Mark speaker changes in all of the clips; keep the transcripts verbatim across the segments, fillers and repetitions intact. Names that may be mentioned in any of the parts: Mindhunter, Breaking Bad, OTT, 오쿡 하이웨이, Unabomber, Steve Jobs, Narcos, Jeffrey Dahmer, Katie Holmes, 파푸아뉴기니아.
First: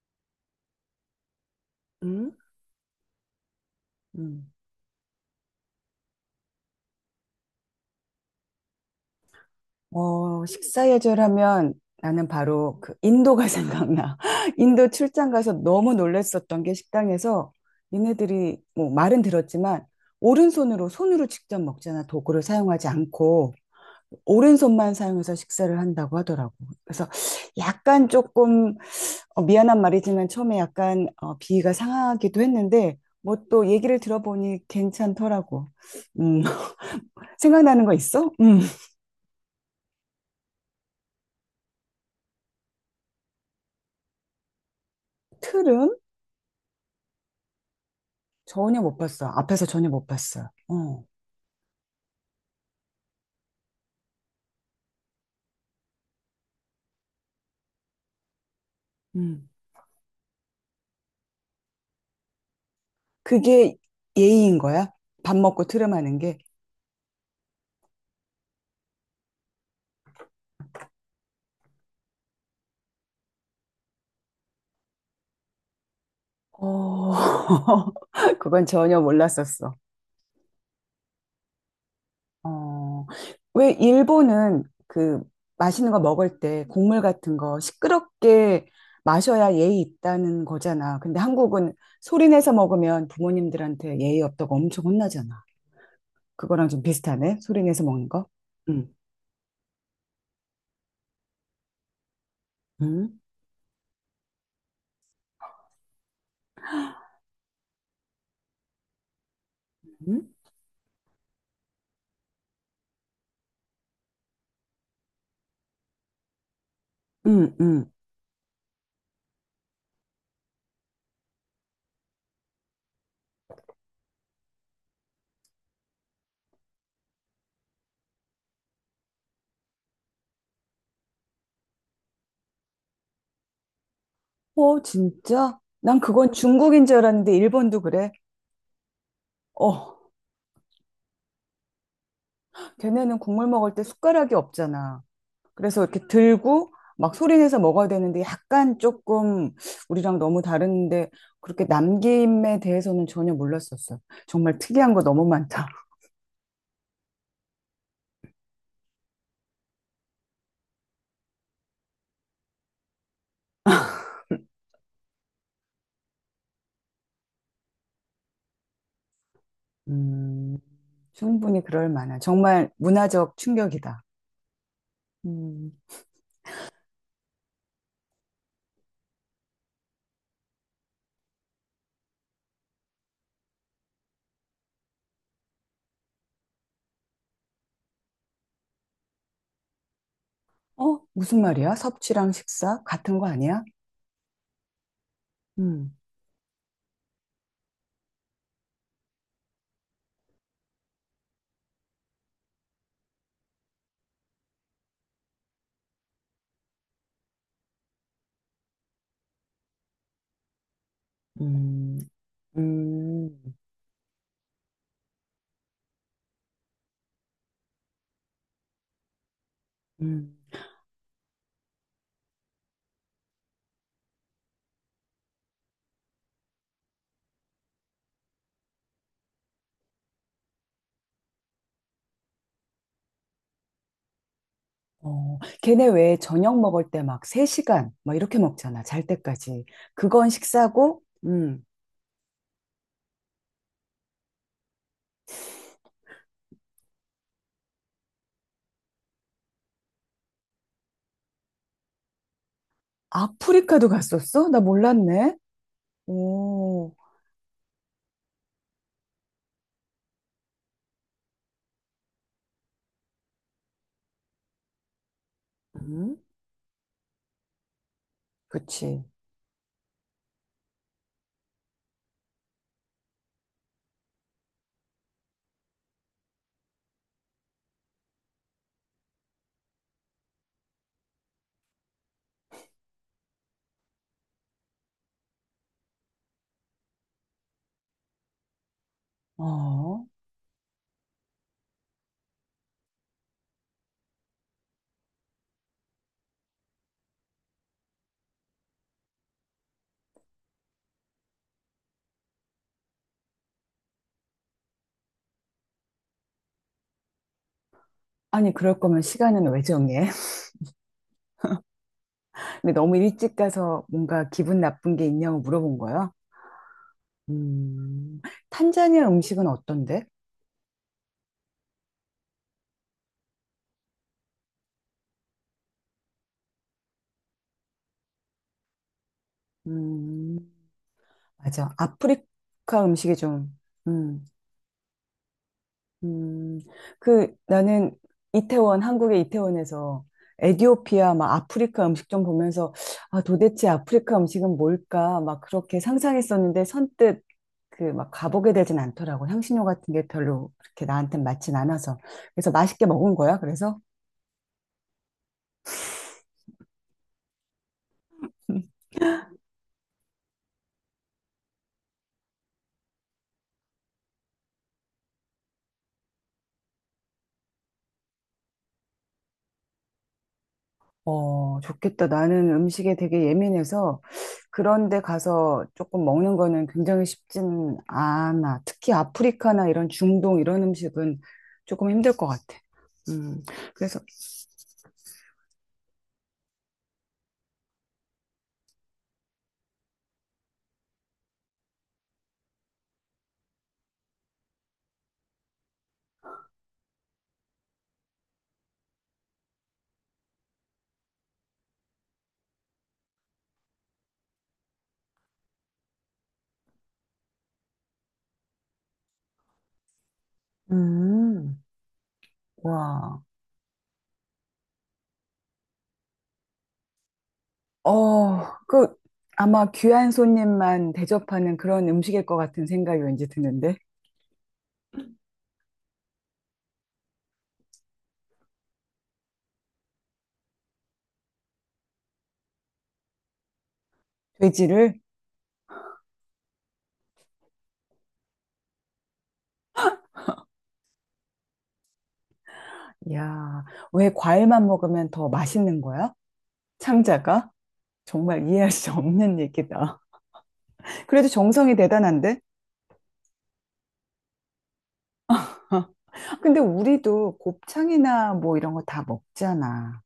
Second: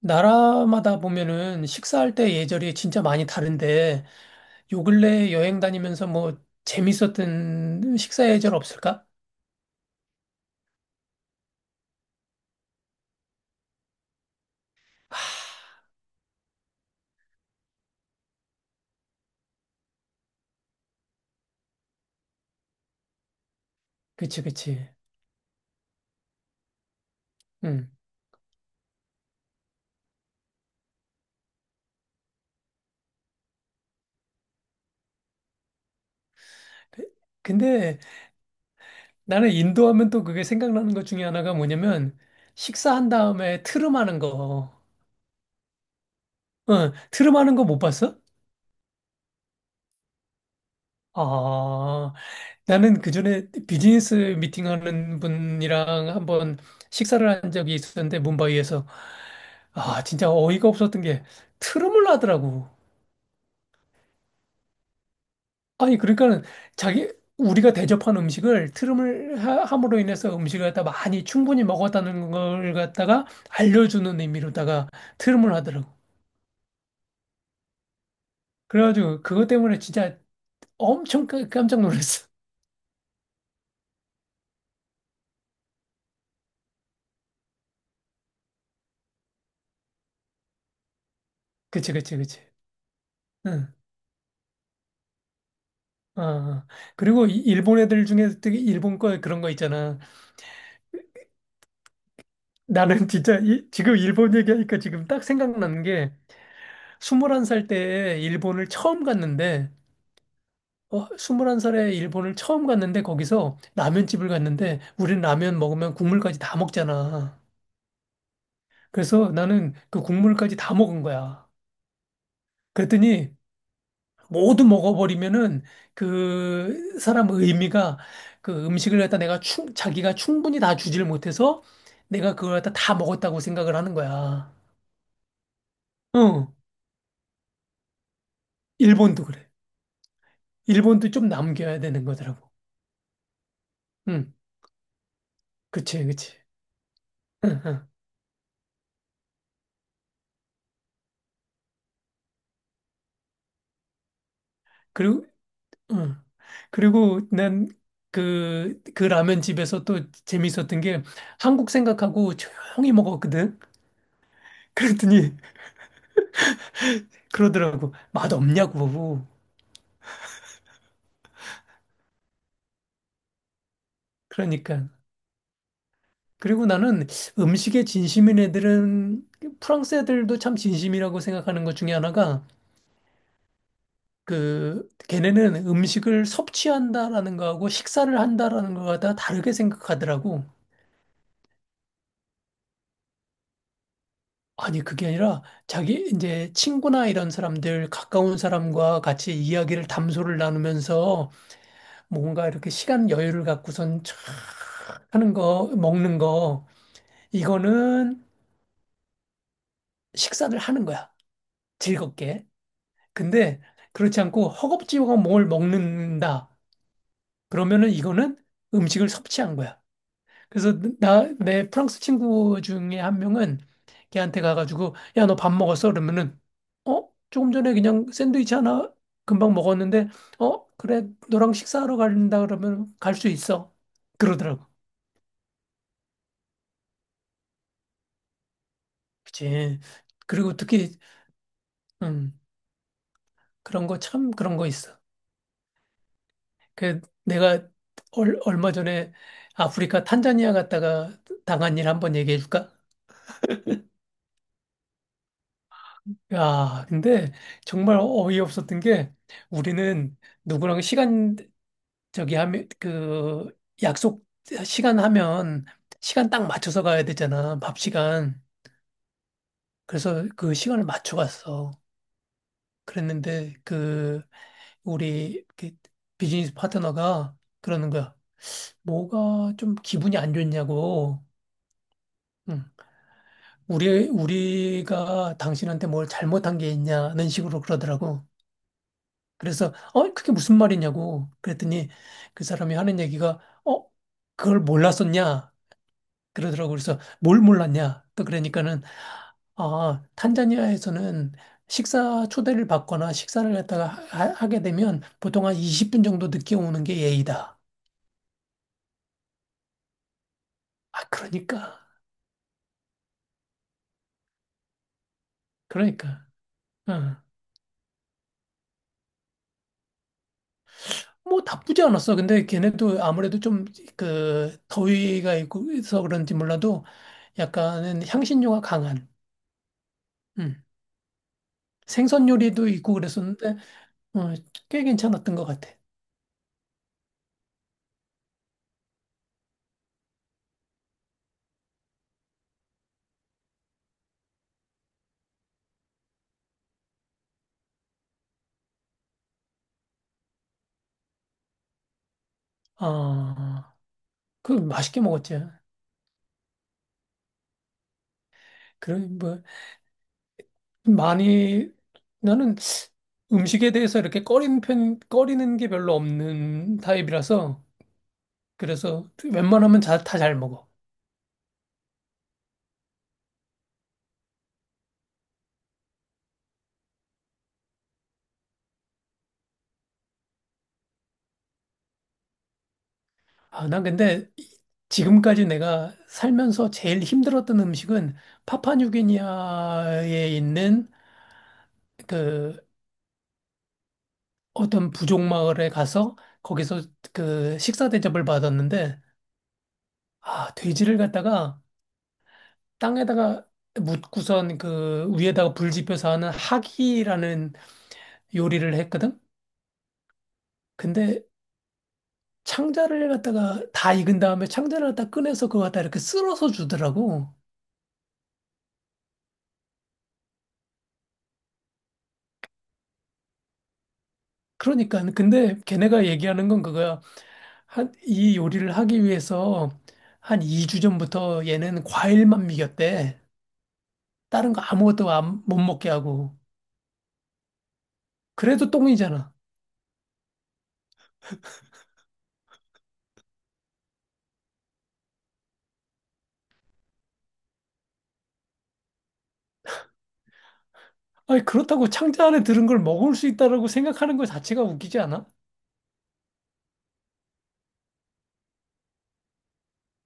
Speaker 1: 나라마다 보면은 식사할
Speaker 2: 음?
Speaker 1: 때 예절이 진짜 많이 다른데
Speaker 2: 음.
Speaker 1: 요 근래 여행 다니면서 뭐 재밌었던 식사 예절 없을까?
Speaker 2: 어, 식사 예절하면 나는 바로 그 인도가 생각나. 인도 출장 가서 너무 놀랬었던 게 식당에서 얘네들이 뭐 말은 들었지만 오른손으로 손으로 직접 먹잖아. 도구를 사용하지 않고
Speaker 1: 그치, 그치.
Speaker 2: 오른손만 사용해서 식사를 한다고 하더라고. 그래서
Speaker 1: 응.
Speaker 2: 약간 조금 어, 미안한 말이지만 처음에 약간 어, 비위가 상하기도 했는데 뭐 또 얘기를 들어보니 괜찮더라고. 음,
Speaker 1: 그,
Speaker 2: 생각나는 거
Speaker 1: 근데
Speaker 2: 있어? 음.
Speaker 1: 나는 인도 하면 또 그게 생각나는 것 중에 하나가 뭐냐면 식사한 다음에 트름하는 거.
Speaker 2: 트름?
Speaker 1: 응, 트름하는 거 못 봤어?
Speaker 2: 전혀 못 봤어. 앞에서 전혀 못 봤어. 어,
Speaker 1: 아, 나는 그전에 비즈니스 미팅하는 분이랑 한번 식사를 한 적이 있었는데 뭄바이에서
Speaker 2: 음.
Speaker 1: 아 진짜 어이가 없었던 게 트름을 하더라고.
Speaker 2: 그게 예의인 거야? 밥 먹고
Speaker 1: 아니
Speaker 2: 트름하는 게?
Speaker 1: 그러니까는 자기 우리가 대접한 음식을 트름을 하- 함으로 인해서 음식을 갖다 많이 충분히 먹었다는 걸 갖다가 알려주는 의미로다가 트름을 하더라고.
Speaker 2: 어, 그건 전혀
Speaker 1: 그래가지고 그것
Speaker 2: 몰랐었어.
Speaker 1: 때문에 진짜 엄청 깜- 깜짝 놀랐어.
Speaker 2: 어, 왜 일본은 그 맛있는 거 먹을 때 국물 같은 거 시끄럽게 마셔야 예의 있다는 거잖아. 근데 한국은
Speaker 1: 그치 그치
Speaker 2: 소리
Speaker 1: 그치.
Speaker 2: 내서 먹으면
Speaker 1: 응.
Speaker 2: 부모님들한테 예의 없다고 엄청 혼나잖아.
Speaker 1: 어. 어.
Speaker 2: 그거랑 좀
Speaker 1: 그리고
Speaker 2: 비슷하네.
Speaker 1: 이-
Speaker 2: 소리
Speaker 1: 일본
Speaker 2: 내서
Speaker 1: 애들
Speaker 2: 먹는 거?
Speaker 1: 중에 되게
Speaker 2: 응,
Speaker 1: 일본 거 그런 거 있잖아. 나는
Speaker 2: 응,
Speaker 1: 진짜 이, 지금 일본 얘기하니까 지금 딱 생각나는 게 스물한 살 때에 일본을 처음 갔는데
Speaker 2: 응,
Speaker 1: 어, 스물한 살에 일본을 처음 갔는데 거기서 라면집을 갔는데 우린 라면 먹으면 국물까지 다 먹잖아.
Speaker 2: 응, 응.
Speaker 1: 그래서 나는 그 국물까지 다 먹은 거야. 그랬더니 모두 먹어버리면은 그 사람 의미가 그 음식을 갖다 내가 충, 자기가 충분히 다 주질 못해서 내가 그걸 갖다 다 먹었다고 생각을 하는 거야.
Speaker 2: 어, 진짜? 난 그건
Speaker 1: 응,
Speaker 2: 중국인 줄 알았는데 일본도 그래?
Speaker 1: 일본도 그래.
Speaker 2: 어,
Speaker 1: 일본도 좀 남겨야 되는 거더라고.
Speaker 2: 걔네는 국물 먹을 때
Speaker 1: 응,
Speaker 2: 숟가락이 없잖아. 그래서 이렇게
Speaker 1: 그치, 그치.
Speaker 2: 들고 막 소리 내서
Speaker 1: 응,
Speaker 2: 먹어야
Speaker 1: 응.
Speaker 2: 되는데 약간 조금 우리랑 너무 다른데 그렇게 남김에 대해서는 전혀 몰랐었어. 정말 특이한 거 너무
Speaker 1: 그리고,
Speaker 2: 많다.
Speaker 1: 응. 그리고 난 그, 그 라면 집에서 또 재밌었던 게 한국 생각하고 조용히 먹었거든. 그랬더니 그러더라고. 맛 없냐고.
Speaker 2: 음, 충분히 그럴 만한. 정말 문화적 충격이다.
Speaker 1: 그러니까.
Speaker 2: 음,
Speaker 1: 그리고 나는 음식에 진심인 애들은 프랑스 애들도 참 진심이라고 생각하는 것 중에 하나가 그 걔네는 음식을 섭취한다라는 거하고 식사를 한다라는 거가 다 다르게 생각하더라고.
Speaker 2: 어? 무슨 말이야? 섭취랑 식사? 같은 거 아니야?
Speaker 1: 아니, 그게 아니라
Speaker 2: 음,
Speaker 1: 자기 이제 친구나 이런 사람들, 가까운 사람과 같이 이야기를 담소를 나누면서 뭐 뭔가 이렇게 시간 여유를 갖고선 촥 하는 거, 먹는 거, 이거는 식사를 하는 거야.
Speaker 2: 음,
Speaker 1: 즐겁게.
Speaker 2: 음,
Speaker 1: 근데 그렇지 않고 허겁지겁 뭘 먹는다. 그러면은 이거는 음식을 섭취한 거야.
Speaker 2: 음.
Speaker 1: 그래서 나, 내 프랑스 친구 중에 한 명은 걔한테 가가지고, 야, 너 밥 먹었어? 그러면은, 어? 조금 전에 그냥 샌드위치 하나 금방 먹었는데, 어? 그래, 너랑 식사하러 간다 그러면 갈 수 있어. 그러더라고.
Speaker 2: 어, 걔네 왜 저녁 먹을 때 막 세 시간 막 이렇게 먹잖아. 잘 때까지.
Speaker 1: 그치.
Speaker 2: 그건
Speaker 1: 그리고 특히,
Speaker 2: 식사고, 음.
Speaker 1: 음, 그런 거 참 그런 거 있어. 그, 내가 얼, 얼마 전에 아프리카 탄자니아 갔다가 당한 일 한번 얘기해 줄까?
Speaker 2: 아프리카도 갔었어? 나 몰랐네.
Speaker 1: 야,
Speaker 2: 오,
Speaker 1: 근데 정말 어이없었던 게 우리는 누구랑 시간 저기 하면 그 약속 시간 하면
Speaker 2: 음,
Speaker 1: 시간 딱 맞춰서 가야 되잖아. 밥 시간.
Speaker 2: 그치.
Speaker 1: 그래서 그 시간을 맞춰 갔어. 그랬는데 그 우리 그 비즈니스 파트너가 그러는 거야. 뭐가 좀 기분이 안 좋냐고. 응. 우리 우리가 당신한테 뭘 잘못한 게 있냐는 식으로 그러더라고. 그래서
Speaker 2: 어.
Speaker 1: 어 그게 무슨 말이냐고 그랬더니 그 사람이 하는 얘기가 어 그걸 몰랐었냐? 그러더라고. 그래서 뭘 몰랐냐? 또 그러니까는 아, 탄자니아에서는 식사 초대를 받거나 식사를 갖다가 하, 하게 되면 보통 한 이십 분 정도 늦게 오는 게 예의다.
Speaker 2: 아니, 그럴 거면 시간은 왜 정해?
Speaker 1: 아, 그러니까.
Speaker 2: 근데 너무 일찍 가서 뭔가 기분 나쁜 게 있냐고 물어본 거야.
Speaker 1: 그러니까. 응.
Speaker 2: 음. 탄자니아 음식은 어떤데?
Speaker 1: 뭐 나쁘지 않았어. 근데 걔네도 아무래도 좀 그 더위가 있고 해서 그런지 몰라도 약간은 향신료가 강한
Speaker 2: 음.
Speaker 1: 음.
Speaker 2: 맞아.
Speaker 1: 생선 요리도
Speaker 2: 아프리카
Speaker 1: 있고
Speaker 2: 음식이
Speaker 1: 그랬었는데
Speaker 2: 좀, 음.
Speaker 1: 어, 꽤 괜찮았던 것 같아.
Speaker 2: 음, 그 나는 이태원, 한국의 이태원에서 에디오피아, 막 아프리카 음식 좀 보면서 아, 도대체 아프리카 음식은 뭘까? 막 그렇게 상상했었는데 선뜻 그 막 가보게 되진 않더라고. 향신료 같은 게 별로 그렇게 나한테 맞진 않아서. 그래서 맛있게 먹은 거야,
Speaker 1: 아,
Speaker 2: 그래서?
Speaker 1: 그 맛있게 먹었지. 그럼 뭐 많이 나는 음식에 대해서 이렇게 꺼리는 편, 꺼리는 게 별로 없는 타입이라서 그래서 웬만하면 다 잘 먹어.
Speaker 2: 어, 좋겠다. 나는 음식에 되게 예민해서 그런 데 가서 조금 먹는 거는 굉장히 쉽진 않아. 특히 아프리카나 이런 중동 이런 음식은 조금 힘들 것 같아. 음,
Speaker 1: 아, 난
Speaker 2: 그래서,
Speaker 1: 근데 이- 지금까지 내가 살면서 제일 힘들었던 음식은 파파뉴기니아에 있는 그 어떤 부족 마을에 가서 거기서 그 식사 대접을 받았는데 아, 돼지를 갖다가 땅에다가 묻고선 그 위에다가 불 지펴서 하는 하기라는 요리를 했거든? 근데
Speaker 2: 음,
Speaker 1: 창자를
Speaker 2: 와.
Speaker 1: 갖다가 다 익은 다음에 창자를 갖다 꺼내서 그거 갖다 이렇게 쓸어서 주더라고.
Speaker 2: 어, 그, 아마 귀한 손님만 대접하는 그런 음식일 것 같은 생각이 왠지 드는데.
Speaker 1: 그러니까 근데 걔네가 얘기하는 건 그거야. 한 이 요리를 하기 위해서 한 이 주 전부터 얘는 과일만 먹였대. 다른 거
Speaker 2: 돼지를?
Speaker 1: 아무것도 안, 못 먹게 하고. 그래도 똥이잖아.
Speaker 2: 야, 왜 과일만 먹으면 더 맛있는 거야? 창자가? 정말 이해할 수 없는 얘기다. 그래도
Speaker 1: 아니
Speaker 2: 정성이
Speaker 1: 그렇다고 창자
Speaker 2: 대단한데?
Speaker 1: 안에 들은 걸 먹을 수 있다라고 생각하는 것 자체가 웃기지 않아?
Speaker 2: 근데 우리도 곱창이나 뭐 이런 거 다 먹잖아.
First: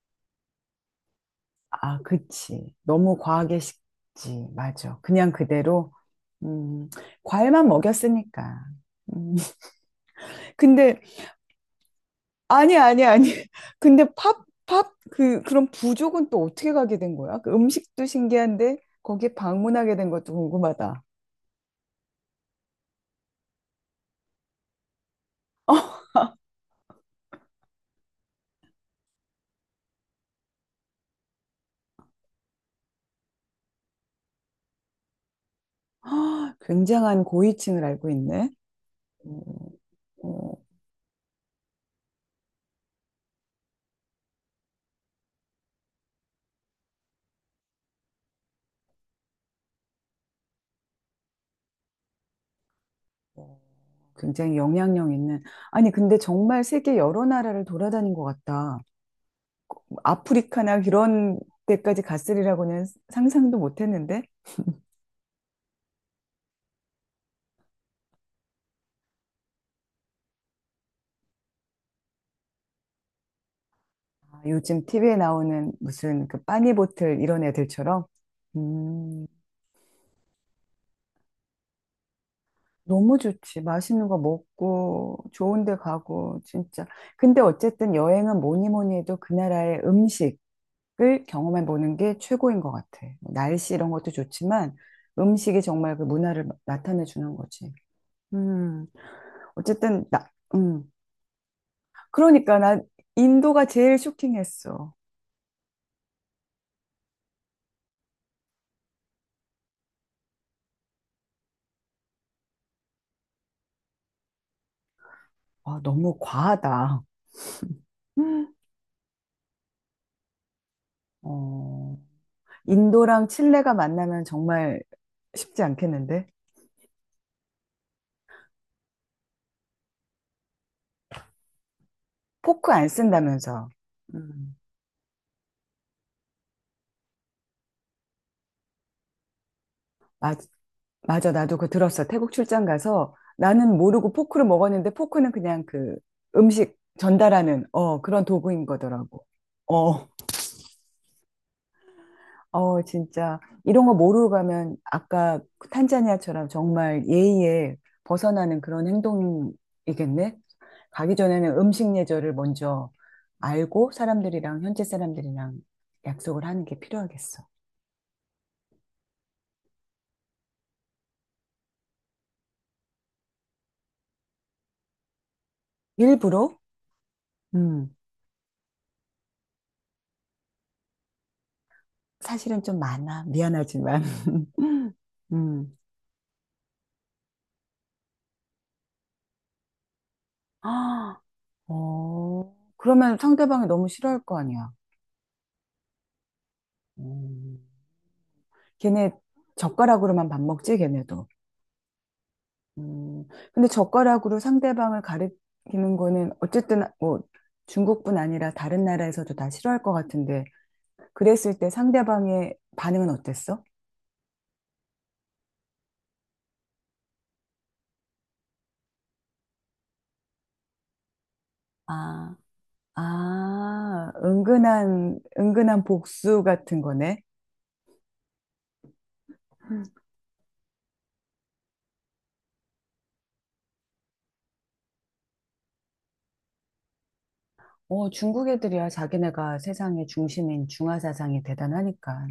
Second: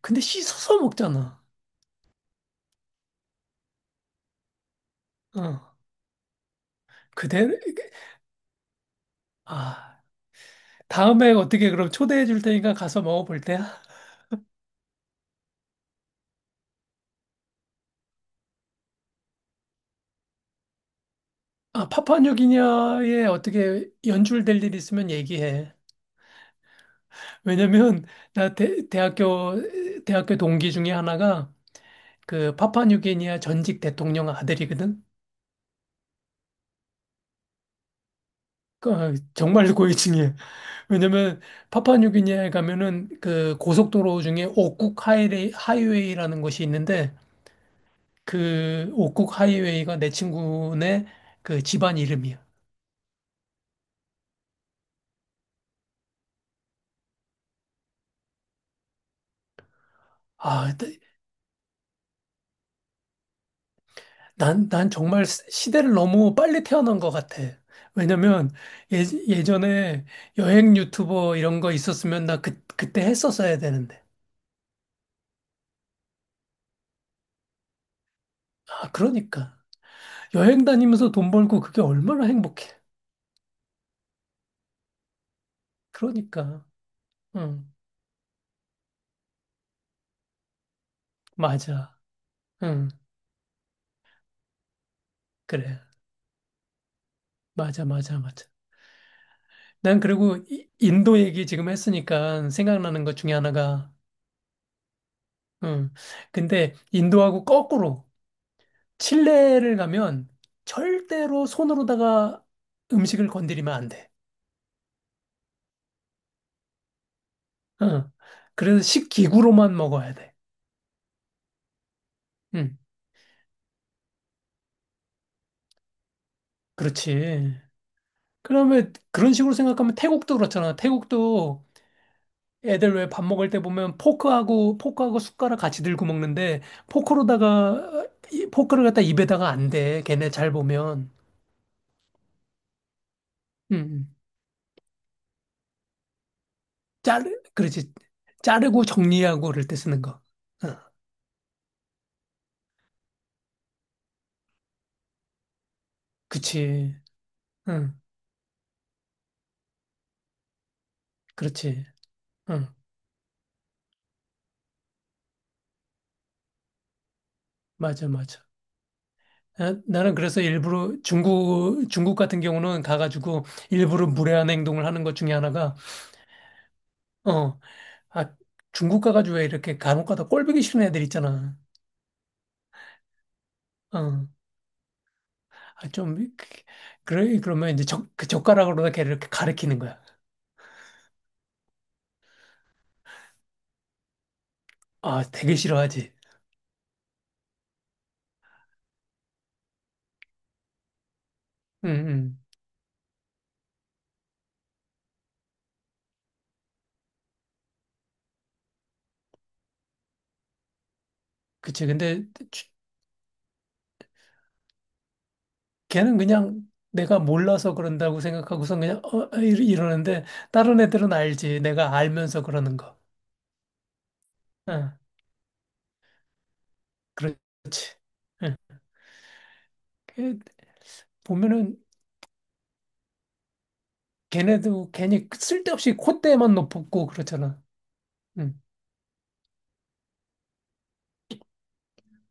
Speaker 1: 근데 씻어서 먹잖아.
Speaker 2: 아, 그치. 너무 과하게 식지. 맞아. 그냥
Speaker 1: 어.
Speaker 2: 그대로, 음,
Speaker 1: 그대
Speaker 2: 과일만 먹였으니까. 음,
Speaker 1: 아.
Speaker 2: 근데,
Speaker 1: 다음에 어떻게 그럼 초대해 줄 테니까
Speaker 2: 아니,
Speaker 1: 가서
Speaker 2: 아니, 아니.
Speaker 1: 먹어볼 때야?
Speaker 2: 근데 팝, 팝, 그, 그런 부족은 또 어떻게 가게 된 거야? 그 음식도 신기한데, 거기에 방문하게 된 것도 궁금하다.
Speaker 1: 아, 파푸아뉴기니아에 어떻게 연출될 일 있으면 얘기해. 왜냐면 나 대, 대학교 대학교 동기 중에 하나가 그 파푸아뉴기니아 전직 대통령 아들이거든.
Speaker 2: 굉장한 고위층을 알고 있네.
Speaker 1: 그
Speaker 2: 음,
Speaker 1: 정말
Speaker 2: 음,
Speaker 1: 고위층이야. 왜냐면 파푸아뉴기니아에 가면은 그 고속도로 중에 오쿡 하이웨이, 하이웨이라는 곳이 있는데 그 오쿡 하이웨이가 내 친구네 그 집안 이름이야.
Speaker 2: 음. 굉장히 영향력 있는. 아니, 근데 정말 세계 여러 나라를 돌아다닌 것 같다. 뭐 아프리카나
Speaker 1: 아,
Speaker 2: 이런 데까지 갔으리라고는 상상도 못 했는데.
Speaker 1: 난, 난 정말 시- 시대를 너무 빨리 태어난 것 같아. 왜냐면 예, 예전에 여행 유튜버 이런 거 있었으면 나 그, 그때 했었어야 되는데.
Speaker 2: 아, 요즘 티비에 나오는 무슨 그 빠니보틀 이런 애들처럼.
Speaker 1: 아,
Speaker 2: 음,
Speaker 1: 그러니까. 여행 다니면서 돈 벌고 그게 얼마나 행복해.
Speaker 2: 너무 좋지. 맛있는 거 먹고, 좋은 데 가고,
Speaker 1: 그러니까.
Speaker 2: 진짜. 근데
Speaker 1: 응,
Speaker 2: 어쨌든 여행은 뭐니 뭐니 해도 그 나라의 음식을 경험해 보는
Speaker 1: 맞아.
Speaker 2: 게 최고인 것
Speaker 1: 응,
Speaker 2: 같아. 뭐 날씨 이런 것도 좋지만 음식이
Speaker 1: 그래.
Speaker 2: 정말 그 문화를 나타내 주는 거지.
Speaker 1: 맞아, 맞아, 맞아.
Speaker 2: 음,
Speaker 1: 난
Speaker 2: 어쨌든, 나,
Speaker 1: 그리고 이-
Speaker 2: 음.
Speaker 1: 인도 얘기 지금 했으니까
Speaker 2: 그러니까, 나
Speaker 1: 생각나는 것 중에
Speaker 2: 인도가
Speaker 1: 하나가,
Speaker 2: 제일 쇼킹했어.
Speaker 1: 응. 근데 인도하고 거꾸로. 칠레를 가면 절대로 손으로다가 음식을 건드리면 안 돼.
Speaker 2: 아, 너무 과하다.
Speaker 1: 어.
Speaker 2: 음.
Speaker 1: 그래서 식기구로만 먹어야 돼.
Speaker 2: 어,
Speaker 1: 응,
Speaker 2: 인도랑 칠레가 만나면 정말 쉽지 않겠는데?
Speaker 1: 그렇지. 그러면 그런 식으로 생각하면 태국도 그렇잖아. 태국도
Speaker 2: 포크 안
Speaker 1: 애들 왜 밥 먹을 때
Speaker 2: 쓴다면서.
Speaker 1: 보면
Speaker 2: 음.
Speaker 1: 포크하고 포크하고 숟가락 같이 들고 먹는데 포크로다가 이- 포크를 갖다 입에다가 안 돼. 걔네
Speaker 2: 맞,
Speaker 1: 잘 보면.
Speaker 2: 맞아, 나도 그거 들었어. 태국 출장 가서
Speaker 1: 응,
Speaker 2: 나는 모르고
Speaker 1: 응.
Speaker 2: 포크를 먹었는데 포크는 그냥 그 음식
Speaker 1: 자르
Speaker 2: 전달하는,
Speaker 1: 그렇지.
Speaker 2: 어, 그런 도구인
Speaker 1: 자르고
Speaker 2: 거더라고.
Speaker 1: 정리하고 그럴 때 쓰는
Speaker 2: 어.
Speaker 1: 거. 어.
Speaker 2: 어, 진짜. 이런 거 모르고 가면 아까 그 탄자니아처럼
Speaker 1: 그치.
Speaker 2: 정말 예의에
Speaker 1: 응.
Speaker 2: 벗어나는 그런 행동이겠네? 가기 전에는
Speaker 1: 그렇지.
Speaker 2: 음식 예절을
Speaker 1: 응.
Speaker 2: 먼저 알고 사람들이랑, 현지 사람들이랑 약속을 하는 게 필요하겠어.
Speaker 1: 맞아, 맞아. 나- 나는 그래서 일부러 중국, 중국 같은 경우는 가가지고 일부러 무례한 행동을 하는 것 중에 하나가,
Speaker 2: 일부러?
Speaker 1: 어,
Speaker 2: 음,
Speaker 1: 아, 중국 가가지고 왜 이렇게 간혹 가다 꼴보기 싫은 애들 있잖아.
Speaker 2: 사실은 좀 많아. 미안하지만.
Speaker 1: 어,
Speaker 2: 음.
Speaker 1: 아, 좀, 그- 그래, 그러면 이제 젓, 그 젓가락으로다 걔를 이렇게 가리키는 거야.
Speaker 2: 아, 어, 그러면 상대방이 너무 싫어할 거 아니야.
Speaker 1: 아, 되게 싫어하지.
Speaker 2: 음. 걔네 젓가락으로만 밥 먹지, 걔네도.
Speaker 1: 응, 응.
Speaker 2: 음, 근데 젓가락으로 상대방을 가리키는 거는 어쨌든 뭐 중국뿐 아니라 다른 나라에서도 다 싫어할 것 같은데 그랬을 때
Speaker 1: 그치. 근데
Speaker 2: 상대방의
Speaker 1: 주-
Speaker 2: 반응은 어땠어?
Speaker 1: 걔는 그냥 내가 몰라서 그런다고 생각하고선 그냥, 어, 어, 이러- 이러는데, 다른 애들은 알지. 내가
Speaker 2: 아,
Speaker 1: 알면서 그러는 거.
Speaker 2: 아,
Speaker 1: 응,
Speaker 2: 은근한, 은근한 복수 같은 거네.
Speaker 1: 그렇지. 응.
Speaker 2: 음.
Speaker 1: 걔 보면은 걔네도 괜히 쓸데없이 콧대만 높고 그렇잖아.
Speaker 2: 어, 중국
Speaker 1: 응.
Speaker 2: 애들이야. 자기네가 세상의 중심인 중화 사상이 대단하니까.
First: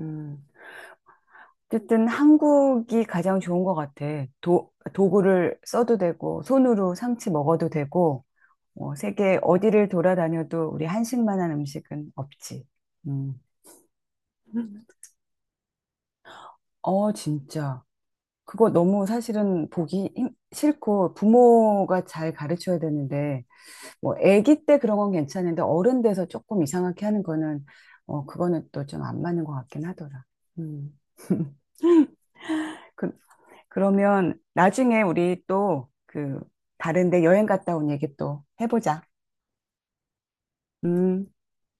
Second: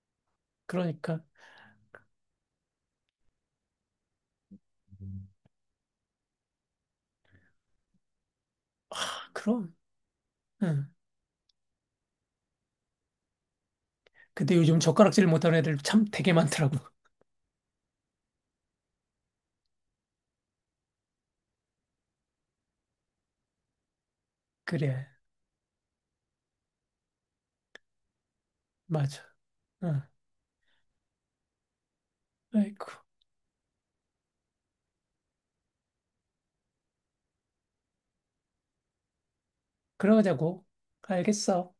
Speaker 2: 음.
Speaker 1: 그러니까
Speaker 2: 어쨌든 한국이 가장 좋은 것 같아. 도, 도구를 써도 되고, 손으로 상치 먹어도 되고, 어,
Speaker 1: 아,
Speaker 2: 세계
Speaker 1: 그럼.
Speaker 2: 어디를 돌아다녀도 우리
Speaker 1: 응.
Speaker 2: 한식만한 음식은 없지. 음.
Speaker 1: 근데 요즘 젓가락질 못하는 애들 참 되게 많더라고.
Speaker 2: 어, 진짜. 그거 너무 사실은 보기 힘- 싫고 부모가 잘 가르쳐야 되는데, 뭐, 아기 때 그런
Speaker 1: 그래,
Speaker 2: 건 괜찮은데 어른 돼서 조금 이상하게 하는 거는, 어, 그거는 또 좀 안
Speaker 1: 맞아.
Speaker 2: 맞는 것 같긴
Speaker 1: 응.
Speaker 2: 하더라. 음.
Speaker 1: 아이고,
Speaker 2: 그, 그러면 나중에 우리 또 그, 다른데 여행 갔다 온 얘기 또 해보자.
Speaker 1: 그러자고.
Speaker 2: 음.
Speaker 1: 알겠어.